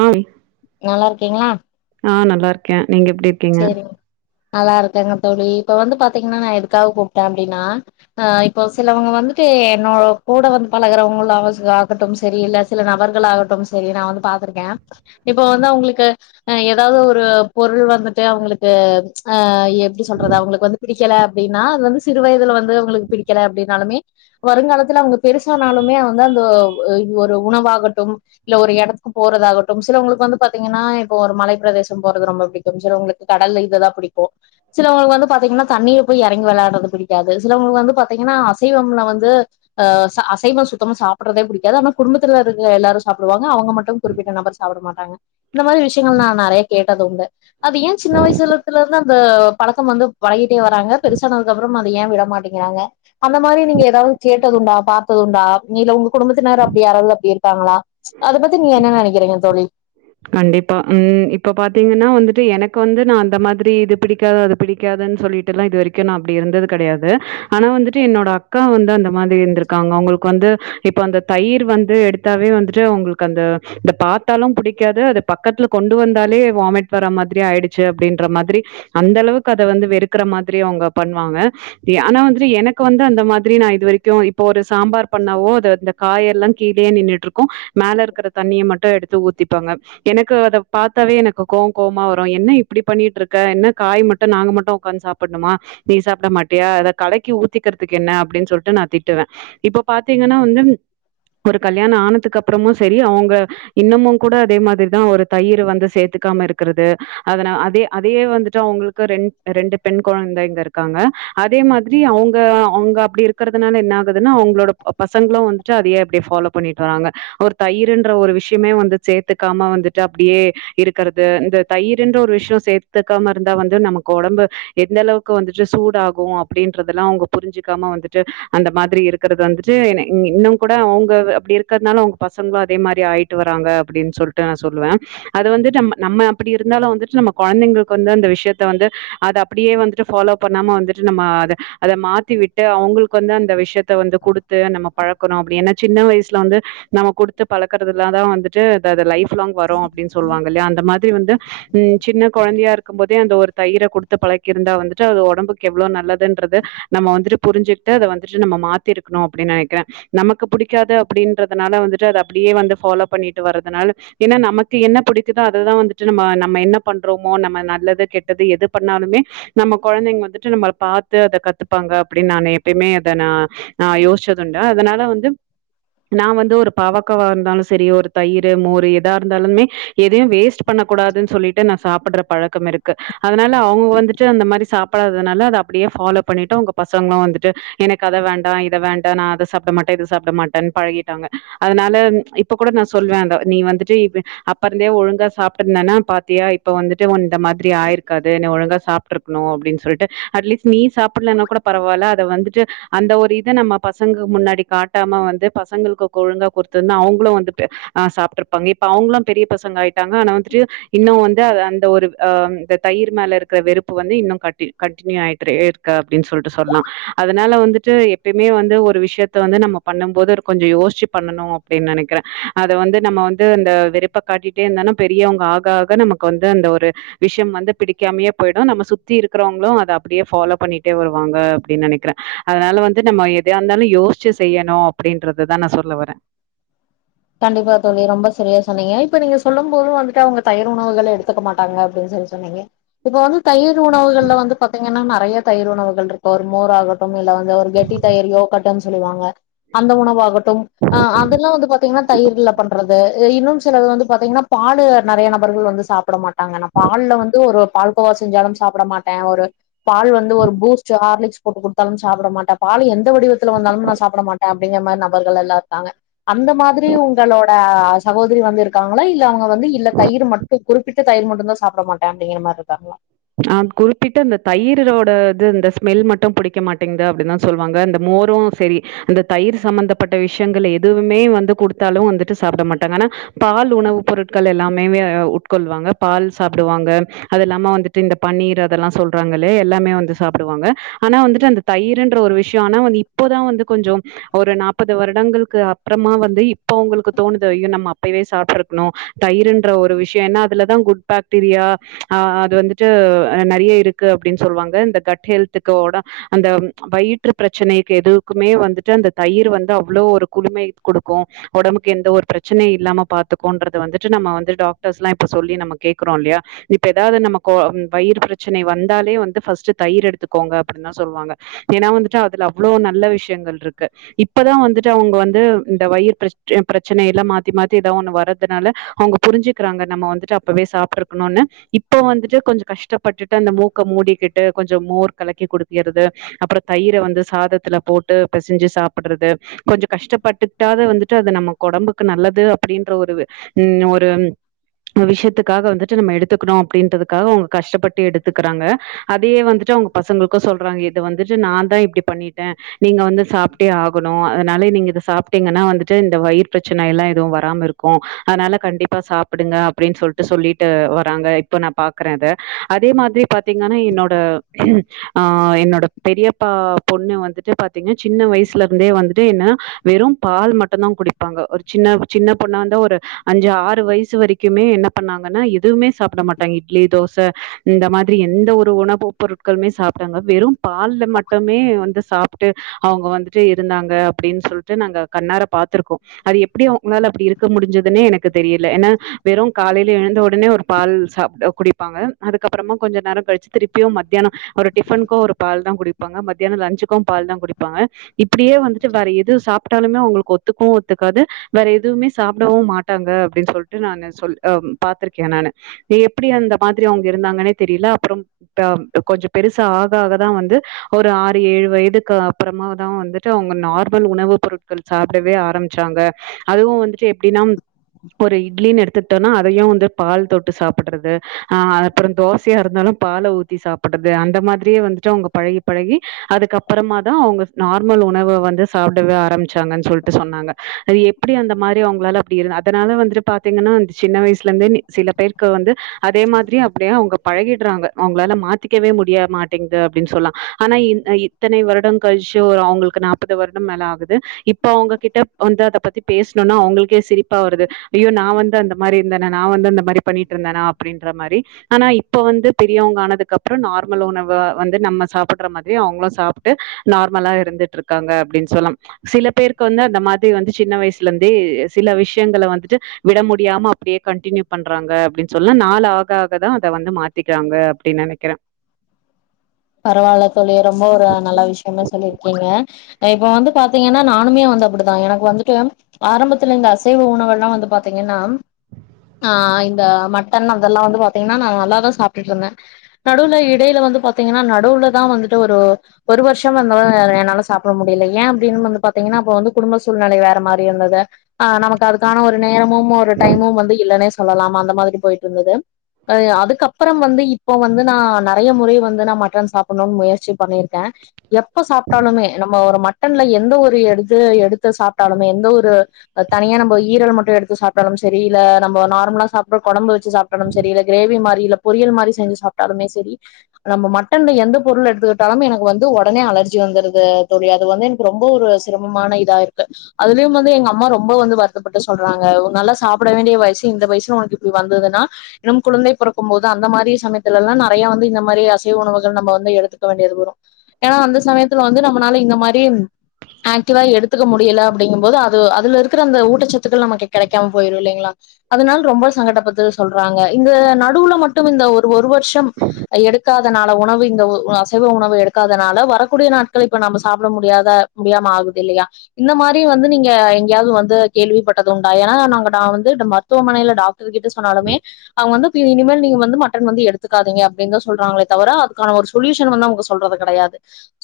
உம் நல்லா இருக்கீங்களா ஆ நல்லாருக்கே நீங்க எப்டி இருக்கீங்க சேரிங்க நல்லா இருக்கங்க தோழி இப்ப வந்து பாத்தீங்ன்னா நா எதுக்காக கூப்ட்டே அப்டின்னா அ இப்போ சிலவங்க வந்துட்டு என்னோட கூட வந்து பழகுறவங்கலாவது ஆகட்டும் சரி இல்ல சில நபர்கள் ஆகட்டும் சரி நா வந்து பாத்துருக்கே இப்ப வந்து அவுங்களுக்கு எதாவது ஒரு பொருள் வந்துட் ச்சே அவுங்களுக்கு அ எப்டி சொல்றது அவுங்களுக்கு வந்து புடிக்கல அப்டின்னா அது வந்து சிறு வயதுல வந்து அவுங்களுக்கு பிடிக்கல அப்டின்னாலுமே வருங்காலத்துல அவுங்க பெருசாானாலுமே வந்து அந்தோ ஒ ஒரு உணவாகட்டு இல்ல ஒரு எடத்துக்கு போறதாகட்டு சிலவங்களுக்கு வந்து பாத்தீங்கன்னா இப்போ ஒரு மலை பிரதேசம் போறது ரொம்ப பிடிக்கும் சிலவங்களுக்கு கடல் இததா புடிக்கு சிலவங்களுக்கு வந்து பாத்தீங்ன்னா தண்ணியில் போய் எறங்கி வெள்ளாடறதுக்கு புடிக்காது சிலவங்களுக்கு வந்து பாத்தீங்கன்னா அசைவம்ல வந்து அ ச அசைவம் சுத்தமா சாப்ட்றதே புடிக்காது ஆன குடும்பத்துல இருக்க எல்லாரு சாப்புடுவாங்க அவுங்க மட்டு குறிப்பிட்ட நபர் சாப்புட மாட்டாங்க இந்த மாரி விஷ்யங்கள் நறைய கேட்டதுண்டு எ சின்ன வயசுலத்துல நா அந்த பழக்கம் வந்து பழகிட்டே வராங்க பெருசானதுக்கு அப்புறோ அத ஏன் விடமாட்டேங்கிறாங்க அந்த மாரி நீங்க எதாவது கேட்டதுண்டா பாத்ததுண்டா இல்ல உங்க குடும்பத்தினர் அப்புடி யாராவது அப்புடி இருக்காங்களா அதப்பத்தி நீங்க என்ன நெனைக்கிறீங்க தோழி கண்டிப்பா உம் இப்ப பாத்தீங்கென்னா வந்துட்டு எனக்கு வந்து நா அந்த மாதிரி இது பிடிக்காாத பிடிக்காதுன் சொல்லிட்ல்லா இது வரைக்கு நா அப்பாடி இருந்தது கடையாது ஆனா வந்துட்டு என்னோட அக்கா வந்து அந்த மாதிரி இருந்திருக்காங்க அவுங்களுக்கு வந்து இப்ப அந்த தயிர் வந்து எடுத்தாவே வந்துட்டு அவுங்களுக்கு அந்த இத பாத்தாலும் புடிக் பிடிக்காது அத பக்கத்துல கொண்டு வந்தாலே வாமிட் வர மாதிரி ஆயிடுச்சு அப்டின்ற மாதிரி அந்த அளவுக்கு அத வந்து வெறுக்கற மாதிரி அவுங்க பண்வாங்க ஆனா வந்து எனக்கு வந்து அந்த மாதிரி நா இது வரைக்கு இப்போ ஒரு சாம்பார் பண்ணாவோ அது அந்த காய எல்லா கீழே நின்னுட்ருக்கு மேல இருக்கற தண்ணியை மட்டு எடுத்து ஊத்தி ட்டுவாங்க எனக்கு அத பாத்தாவே எனக்கு கோவோ கோம்மா வரு என்ன இப்புடி பண்ணிட்ருக்க என்ன காய் மட்டு நாங்க மட்டு உ்காந்து சாப்புடணுமா நீ சாப்புட மாட்டியா அத கலக்கி ஊத்திக்கிறதுக்கு என்ன அப்டின்னு சொல்ட்டு நா திட்டுவே இப்ப பாத்தீங்கென்னா வந்து ஒரு கல்யாணோ ஆனதுக்கு அப்புறமு செரி அவுங்க இன்னும்முக் கூட அதே மாதிரிதா ஒரு தயிர் வந்து சேத்துக்காம இருக்கறது அதன அதே அதே வந்துட்டு அவுங்களுக்கு ரெண்-ரெண்டு பெண் கொழந்தைங்க இருக்காங்க அதே மாதிரி அவுங்க அவுங்க அப்புடி இருக்கறதுனால என்ன ஆகுதுன்னா அவுங்களோட பசங்களு வந்துட்டு அதையே அப்டி ஃபாலோ பண்ணிட்றாங்க ஒரு தயிர்ன்ற ஒரு விஷ்யமே வந்து சேத்துக்காம வந்துட்டு அப்டியே இருக்கறது இந்த தயிருன்ற ஒரு விஷ்யோ சேத்துக்காம இருந்தா வந்து நமக்கு ஒடம்பு எந்த அளவுக்கு வந்துட்டு சூடாகும் அப்டின்றதெல்லா அவுங்க புரிஞ்சுக்காம வந்துட்டு அந்த மாதிரி இருக்கறது வந்துட்டு இ இன்னு கூட அவுங்க அப்புடி இருக்கறதுனால அவுங்க பசங்களுமன அதே மாரி ஆயிட்டு வராங்க அப்டின்னு சொல்ட்டு நா சொல்லுவே அது வந்துட்டு நம் நம்ம அப்புடி இருந்தாலு வந்துட்டு நம்ம கொழந்தைங்களுக்கு வந்து அந்த விஷ்யத்த வந்து அத அப்புடியே வந்துட்டு ஃபாலோ பண்ணாம வந்துட்டு நம்ம அத அத மாத்தி விட்டு அவுங்களுக்கு வந்து அந்த விஷ்யத்த வந்து கொடுத்து நம்ம பழக்கணு அப்புடின்னு சின்ன வயசுல வந்து நம்ம கொடுத்து பழக்கறதுல தா வந்துட் ட்டு அந்த அந்த லைஃப் ஃபுல்லாங் வரோ அப்டின் சொல்லு வாங்க இல்லையா அந்த மாதிரி வந்து உம் சின்ன கொழந்தையாருக்கும்போதே அந்த ஒரு தயிரை கொடுத்து பழக்கிருந்தா வந்துட்டு அது ஒடம்புக்கு எவ்ளேவு நல்லதுன்றது நம்ம வந்துட்டு புரிஞ்சுக்ட்டு அத வந்துட்டு நம்ம மாத்திருக்கணு அப்புடின்னு நெனைக்கிறே நமக்கு புடிக்காது அப்டின்றதுனால வந்துட்டு அத அப்புடியே வந்து ஃபாலோப் பண்ணிட்டு வரதுனால ஏன்னா நமக்கு என்ன புடிக்குதோ அததா வந்துட்டு நம்ம நம்ம என்ன பண்றோமோ நம்ம நல்லது கெட்டது எது பண்ணாலுமே நம்ம கொழந்தைங்க வந்துட்டு நம்ம அத பாத்து அத கத்துப்பாங்க அப்பிடின் நானே எப்பயுமே அத நா ஆஹ் யோசிச்சதுண்ட அதனால வந்து நா வந்து ஒரு பாவக்கவா இருந்தாலு ஸ் எதையு வேஸ்ட் பண்ண கூடாதுன் சொல்லிட்டு நா சாப்பிட்ற பழக்கமிருக்கு அதனால அவங் வந்துட்டு அந்த மாரி சாப்படாததுனால அத அப்படியே ஃபாலோ பண்ணிட்டு உங்க பசங்களு வந்துட்டு எனக்கு அத வேண்டா இத வேண்டா நா அத சாப்ட மாட்டே இத சாப்ட மாட்டன் பழகிட்டாங்க அதனால இப்ப கூட நா சொல்வே அத நீ வந்துட்டு [unintelligible] அப்ப இருந்தே ஒழுங்கா சாப்ட்ருந்தேனா பாத்தியா இப்ப வந்து டு இந்த மாதிரி ஆயிருக்காது இனி ஒழுங் லா சாப்ட்ருக்னு அப்டின் சொல்ட்டு அட்லீஸ் நீ சாப்பிட்லனா கூட பரவால்ல அத வந்துட்டு அந்த ஒரு இத நம்ம பசங்க முன்னாடி காட்டாம வந்து பசங்களுக்கு ஒழுங்கா குடுத்துருந்தா அவங்களு வந் ஆஹ் சாப்ட்ருப்பாங்க இப்ப அவங்கலா பெரிய பசங்க ஆயிட்டாங்க ஆனா வந்துட்டு இன் இன்னு வந்து அந்த ஒரு ஆ இந்த தயிர் மேல இருக்கிற வெறுப்பு வந்து இன்னு க கண்டினியூ ஆகிட்டு இருக்கு அப்டின்னு சொல்லிட்டு சொல்லலா அதனால வந்துட்டு எப்யுமே வந்து ஒரு விஷயத்த வந்து நம்ம பண்ணு போது கொஞ்சோ யோசிச்சு பண்ணணு அப்டின்னு நெனைக்கிறே அத வந்து நம்ம வந்து இந்த வெறுப்ப காட்டிட்டே இருந்தாலு பெரியவங்க ஆக ஆக நமக்கு வந்து அந்த ஒரு விஷயம் வந்து பிடிக்காமயே போயிடு நம்ம சுத்தி இருக்கிறவங்களு அதை அப்டியே ஃபாலோ பண்ணிட்டே வருவாங்க அப்படின்னு நெனைக்கிறே அதனால வந்து நம்ம எதையா இருந்தாலு யோசிச்சு செய்யணு அப்டின்றதுதான் நா சொல்ல வறேன் கண்டிப்பா தோழி ரொம்ப சரியா சொன்னீங்க இப்ப நீங்க சொல்லும் போதும் வந்துட்டு அவங்க தயிர் உணவுகளை எடுத்துக்க மாட்டாங்க அப்படின்னு சொல்லி சொன்னீங்க இப்ப வந்து தயிர் உணவுகள்ல வந்து பாத்தீங்கன்னா நெறைய தயிர் உணவர்கள் இருக்கு ஒரு மோர் ஆக அப்றம் இல்ல வந்து ஒரு கெட்டி தயிரயோ [unintelligible] சொல்லுவாங்க அந்த உணவாகட்டும் அதெல்லா வந்து பாத்தா இன்னும் சிலது வந்து பாத்தீங்கன்னா பால் நெறைய நபர்கள் வந்து சாப்ட மாட்டாங்க டாங்க நா பால் ல வந்து ஒரு பால் கோவா செஞ்சாலு சாப்ட மாட்டே ஒரு பால் வந்து ஒரு பூஸ்ட் கார்லிக்ஸ் போட்டு கொடுத்தாலு சாப்ட மாட்டே பால் எந்த வடிவத்துல வந்தாலும் நா சாப்ட மாட்டே அப்படிங்கிற மாரி நபர்கள் எல்லா இருக்காங்க அந்த மாரி சரி உங்களோட சகோதரி வந்து இருக்காங்களா இல்ல அவங்க வந்து இல்ல தயிர் மட்டு குறிப்பிட்டு தயிர் மட்டும்தா சாப்பிட மாட்டே அப்டிங்கிற மாரி இருக்காங்களா அ குறிப்பிட்டு அந்த தயிரோட இது இந்தந்த ஸ்மெல் மட்டு பிடிக்க மாட்டேங்குது அப்டின்னுதா சொல்லுவாங்க அந்த மோரும் சரி அந்த தயிர் சம்பந்தப்பட்ட விஷயங்கள் எதுவுமே வந்து கொடுத்தாலு வந்துட்டு சாப்பிட மாட்டாங்க ஆனா பால் உணவு பொருட்கள் எல்லாமே உட்கொள்வாங்க பால் சாப்பிடுவாங்க அது இல்லாம வந்துட்டு இந்தப் பன்னீர் அதெல்லாம் சொல்றாங்களே எல்லாமே வந்து சாப்டுவாங்க ஆனா வந்துட்டு அந்த தயிருன்ற ஒரு விஷயொ ஆனா வந் இப்பொதா வந்து கொஞ்சொ ஒரு நாப்பது வருடங்களுக்கு அப்றமா வந்து இப்பொ அவங்களுக்கு தோணுது அய்யோ நம்ம அப்பய்வே சாப்ட்ருக்கணு தயிருன்ற ஒரு விஷயொ ஏன்னா அதுலதா குட் பேக்டீரியா ஆ அது வந்து டு நிறைய இருக்கு அப்டின் சொல்லுவாங்க இந்த கட்ஹெல்த்துக்கு ஒட அந்த வயிற்று பிரச்சனைக்கு எதுக்குமே வந்துட்டு அந்த தயிர் வந்து அவ்ளோ ஒரு குழுமை குடுக்கு உடம்புக்கு எந்த ஒரு பிரச்சனை இல்லாம பாத்துக்குன்றது வந்துட்டு நம்ம வந்து டாக்டர்ஸ்லா இப்ப சொல்லி நம்ம கேக்குறோ இல்லையா இப்ப ஏதாவது நம கோவம் வயிரு பிரச்சனை வந்தாலே வந்து ஃபஸ்ட்டு தயிர் எடுத்துக்கோங்க அப்டின்தா சொல்லுவாங்க ஏன்னா வந்துட்டு அதுல அவ்ளோ நல்ல விஷயங்கள் இருக்கு இப்பதான் வந்துட்டு அவங்க வந்து இந்தவயிர் பிரச் பிரச்சனைலாம் மாத்தி மாத்தி ஏதா ஒண்ணு வர்றதுனால அவங்க புரிஞ்சிக்றாங்க நம்ம வந்துட்டு அப்பவே சாப்பிட்ருக்கணுன்னு இப்ப வந்துட் டு கொஞ்சொ கஷ்டப்பட்டுட்டு அந்த மூக்க மூடிக்கிட்டு கொஞ்சொ மோர் கலக்கி குடிக்கிறது அப்றொ தயிர வந்து சாதத்துல போட்டு பெசஞ்சு சாப்புட்றது கொஞ்சொ கஷ்டப்பட்டுட்டாது வந்துட்டு அது நமக்கொடம்புக்கு நல்லது அப்டின்ற ஒரு உ ஒரு விஷயத்துக்காக வந்துட்டு நம்ம எடுத்துக்கணு அப்டின்றது காவ் கஷ்டப்பட்டு எடுத்துக்கறாங்க அதையே வந்துட்டு அவங்க பசங்களுக்கு சொல்றாங்க இத வந்துட்டு நாந்தா இப்டி பண்ணிட்டே நீங்க வந்து சாப்ட்டே ஆகணு அதனால நீங்க இத சாப்பிட்டீங்கனா வந்துட்டு இந்த வயிர் பிரச்சனை எல்லா எதுவும் வராம இருக்கு அதனால கண்டிப்பா சாப்புடுங்க அப்டின் சொல்லிட்டு சொல்லிட்டு வராங்க இப்ப நா க்ற அத அதே மாதி பாத்திங்கனா என்னோட ஆஹ் என்னோட பெரியப்பா பொண்ணு வந்துட்டு பாத்தீங்னா சின்ன வயசுல இருந்தே வந்துட்டு என்னா வெறும் பால் மட்டுந்தா குடிப்பாங்க ஒரு சின்ன சின்ன பொண்ணு வந்த ஒரு அஞ்சு ஆறு வயசு வரைக்குமே என்ன பண்ணாங்கன்னா எதுவுமே சாப்ட மாட்டாங்க இட்லி தோசை இந்த மாதிரி எந்த ஒரு உணவு பொருட்களுமே சாப்ட்டாங்க வெறும் பால்ல மட்டுமே வந்து சாப்ட்டு அவங்க வந்துட்டு இருந்தாங்க அப்டின் சொல்ட்டு நாங்க கண்ணார பாத்துருக்கோ அது எப்டி அவங்களால அப்டி இருக்க முடிஞ்சதுன்னே எனக்கு தெரியல ஏன்னா வெறு காலைல எழுந்த ஒடனே ஒரு பால் சாப்ட்டு குடிப்பாங்க அதுக்கப்புறமா கொஞ்ச நேரோ கழிச்சு திருப்பியு மத்யானோ ஒரு டிஃபன்க்கோ ஒரு பால் தா குடிப்பாங்க மத்தியானொ லன்ச்சுக்கு பால் தான் குடிப்பாங்க இப்டியே வந்துட்டு வேற எது சாப்ட்டாலுமே அவங்களுக்கு ஒத்துக்கவு ஒத்துக்காது வேற எதுவுமே சாப்பிடவு மாட்டாங்க அப்டின் சொல்ட்டு நான் சொ பாத்ருக்கே நானு அப்டி அந்த மாதிரி அவங்க இருந்தாங்கன்னே தெரியல அப்றம் ட கொஞ்சம் பெருசா ஆக ஆக தா வந்து ஒரு ஆறு ஏழு வயதுக்கு அப்பறமா தா வந்துட்டு அவங்க நார்மல் உணவு பொருட்கள் சாப்பிடவே ஆரம்பிச்சாங்க அதுவு வந்துட்டு எப்டின்னா ஒரு இட்லின்னு எடுத்துக்ட்டோனா அதையு வந்து பால் தொட்டு சாப் பிட்றது ஆ அப்புறொ தோசையாருந்தாலு பாலை ஊத்தி சாப் பட்டது அந்த மாதிரியே வந்துட்டு அவங்க பழகி பழகி அதுக்கப்பறமாதா அவங்க நார்மல் உணவ வந்து சாப்டவே ஆரம்பிச்சாங்கன் சொல்ட்டு சொன்னாங்க அது எப்படி அந்த மாதிரி அவங்களால அப்டி இருந் அதனால வந்துட்டு பாத்தீங்கன்னா சின்ன வயசுல இருந்தே சில பேர் க வந்து அதே மாதிரிய அப்படியே அவங்க பழகிட்றாங்க அவங்களால மாத்திக்கவே முடியா மாட்டேங்து அப்டின் சொல்லா ஆனா இ இத்தனை வருடம் கழிச்சு ஒரு அவங்களுக்கு நாற்பது வருடம் மேல ஆகுது இப்ப அவங்ககிட்ட வந்து அத பத்தி பேசணொன்னா அவங்களுக்கே சிரிப்பா வருது ஐயோ நா வந்து அந்த மாரி இருந்தன நா வந்து அந்த மாரி பணிட்ருந்தனா அப்டின்ற மாரி ஆனா இப்பொ வந்து பெரியவங்க ஆனதுக்கப்றொ நார்மல் உணவு வந்து நம்ம சாப்புட்ற மாதிரி அவங்களு சாப்ட்டு நார்மலா இருந்துட்ருக்காங்க அப்டின் சொல்லாம் சில பேருக்கு வந்து அந்த மாதி வந்து சின்ன வயசுலந்தே சில விஷயங்களை வந்துட்டு விட முடியாம அப்படியே கண்டின்யூ பண் ராங்க அப்டின் சொல்லா நாலு ஆக ஆக தான் அத வந்து மாத்திட்டாங்க அப்டி நெனைக்கிறே பரவால்ல தோழி ரொம்ப ஒரு நல்ல விஷயமே சொல்லிருக்கிங்க இப்ப வந்து பாத்தீங்கன்னா நானுமே வந்து அப்படிதா எனக்கு வந்துட்டு ஆரம்பத்துல இந்த அசைவ உணவு எல்லா வந்து பாத்தைங்கன்னா ஆஹ் இந்த மட்டன் அதெல்லா வந்து பாத்தைங்கன்னா நா நல்லாதா சாப்ட்டுட்ருந்தே நடுவுல இடையில வந்து பாத் திங்கனா நடுவுல தா வந்துட்டு ஒரு ஒரு வருஷம் வந்து என்னால சாப்ட முடியல ஏ அப்டினு வந்து பாத்திங்கனா அப்ப வந்து குடும்ப சூழ்நிலை வேற மாதிரி இருந்தது அஹ் நமக்கு அதுக்கான ஒரு நேரமும் ஒரு டைமும் வந்து இல்லனே சொல்லலாம் அந்த மாதிரி பொயிட்ருந்தது அதேயா அதுக்கப்பறம் வந்து இப்ப வந்து ந நெறைய முறை வந்து தனா மட்டன் சாப்புட்னும் முயற்சி பண்ணிருக்கே எப்ப சாப்ட்டாலுமே நம்ம ஒரு மட்டன்ல எந்த ஒரு எடுத்து எடுத்து சாப்ட்டாலுமே எந்த ஒரு தனியா நம்ப ஈரல மட்டும் எடுத்து சாப்டாலும் சரி இல்ல நம்ம நார்மலா சாப்ட்டு கொழம்பு சாப்ட்டலும் சரி இல கிரேவி மார் இல்ல பொரியல் மாரி செஞ்சு சாப்ட்டாலுமே செரி நம்ம மட்டன்ல எந்த பொருள் எடுத்துக்கிட்டாலும் எனக்கு வந்து ஒடனே அலர்ஜி வந்துருது தோழி அது வந்து எனக்கு ரொம்ப ஒரு சிரமமான இதா இருக்கு அதுலயு வந்து எங்க அம்மா ரொம்ப வந்து வருத்தப்பட்டு சொல்றாங்க ஒரு நல்லா சாப்ட வேண்டிய வயசு இந்த வயசுல உனக்கு இப்டி வந்ததுன்னா இன்னு குழந்தை பொறக்கும்போது அந்த மாரி சமயத்துலல்லா நறையா வந்து இந்த மாரி அல் ர்ஜி உணவுகள் நம்ம வந்து எடுத்துக்க வேண்டியது வரு ஏனா அந்த சமயத்துல வந்து நம்மனால இந்த மாரி ஆக்டிவா எடுத்து க்க முடியல அப்டிங்கபோது அது அதுல இருக்கற அந்த ஊட்டச்சத்துக்கள் நமக்கு கெடைக்காம போய்டு இல்லைங்களா அதனால் ரொம்ப சங்கடபதில் சொல்றாங்க இந்த நடுவுல மட்டும் இந்த ஒரு ஒரு வருஷோம் எடுக் காதனால உணவு இங்க ஒ ஒ அசைவ உணவு எடுக்காதனால வரக்கூடிய நாட்கள் இப்ப நம்ம சாப்ட முடியாத முடியாம ஆகுது இல்லையா இந்த மாரி வந்து நீங்க எங்கயாவது வந்து கேள்விப்பட்டது உண்டா ஏனா நாங்க நா வந்து மருத்துவமனைல டாக்டர்க்கிட்ட சொன்னாலுமே அவுங்க வந்து பிரி இனிமேல் நீங்க வந்து மட்டன் வந்து எடுத்துக்காதீங்க அப்டின்தா சொல்றாங்களே தவுர அதுக்கான ஒரு சொலியூஷன் வந்து அவுங்க சொல்றது கடையாது.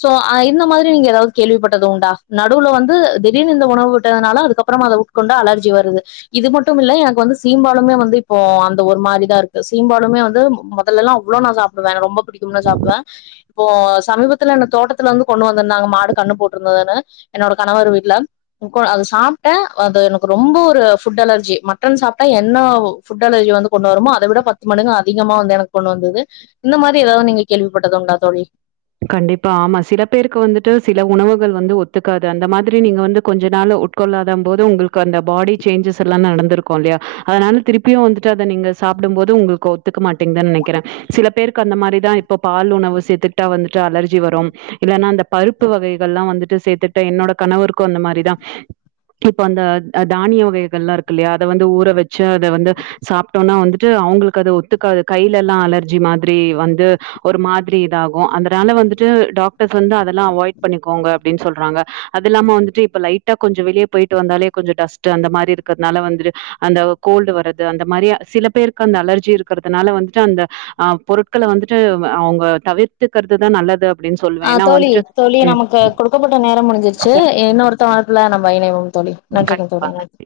சோ ஆஹ் இந்த மாதிரி நீங்க எதாவது கேள்விப்பட்டது உண்டா நடுவுல வந்து திடீர்னு இந்த உணவு விட்டதுனால அதுக்கப்புறோமா அத உட்கொண்டா அலர்ஜி வருது இது மட்டும் இல்ல எனக்கு வந்து சீம்பாலுமே வந்து இப்போ அந்த ஒரு மாரிதா இருக்கு சீம்பாலுமே வந்து மொதலெல்லா அவ்ளோ நா சாப் டுவே ரொம்போ புடிக்கும்னு சாப்டுவே இப்போ சமீபத்துல என்ன தோட்டத்துல வந்து கொண்டு வந்திருந்தாங்க மாடு கண்ணு போட்டுருந்ததுன்னு என்னோட கணவர் வீட்ல ன்கோ அது சாப்ட்ட அது எனக்கு ரொம்ப ஒரு ஃபுட் அலர்ஜி மட்டன் சாப்ட்டா என்ன ஃபுட் அலர்ஜி வந்து கொண்டு வருமோ அத விட பத்து மடங்கு அதிகமா வந்து எனக்கு கொண்டு வந்தது இந்த மாரி எதாவது நீங்க கேள்விப்பட்டது உண்டா தோழி கண்டிப்பா ஆமா சில பேருக்கு வந்துட்டு சில உணவுகள் வந்து ஒத்துக்காது அந்த மாதிரி நீங்க வந்து கொஞ்ச நாள் உட்கொள்ளாத போது உங்களுக்கு அந்த பாடி சேஞ்சஸ் எல்லாம் நடந்திருக்கு இல்லையா அதனால திருப்பியு வந்துட்டு அத நீங்க சாப்டும் போது உங்களுக்கு ஒத்துக்க மாட்டேங்துன்னு நெனைக்கிறே சில பேருக்கு அந்த மாரிதா இப்ப பால் உணவு சேத்து ட்டா வந்துட்டா அலர்ஜி வரும் இல்லனா அந்த பருப்பு வகைகள்லா வந்துட்டு சேத்துக்ட்டா என்னோட கணவருக்கு அந்த மாரிதா இப்ப அந்த அ தானிய வகைகள்லா இருக்கில்லையா அத வந்து ஊற வெச்சு அத வந்து சாப்ட்டோம்னா வந்துட்டு அவுங்களுக்கு அது ஒத்துக்காது கையிலேலா அலர்ஜி மாதிரி வந்து ஒரு மாதிரி இதாக் கு அதனால வந்துட்டு டாக்டர் வந்து அதெல்லா அவாய்ட் பண்ணிக்கோங்க அப்டின்னு சொல்றாங்க அது இல்லாம வந்துட்டு இப்ப லைட்டா கொஞ்சோ வெளிய போய்ட்டு வந்தாலே கொஞ்சோ டஸ்ட் அந்த மாரி இருக்கறதுனால வந்துட்டு அந்த கோல்டு வரது அந்த மாரி சில பேருக்கு அந்த அலர்ஜி இருக்கறதுனால வந்துட்டு அந்த அஹ் பொருட்கள வந்துட்டு அவுங்க தவிர் த்துக்கறதுதா நல்லது அ தோழி தோழி ம் நமக்கு கொடுக்கப்பட்ட நேரம் முடிஞ்சிருச்சு இன்னொரு தொடர்புல நம்ம இணைவோ. தோழி நன்றிகள் தோழி நன்றி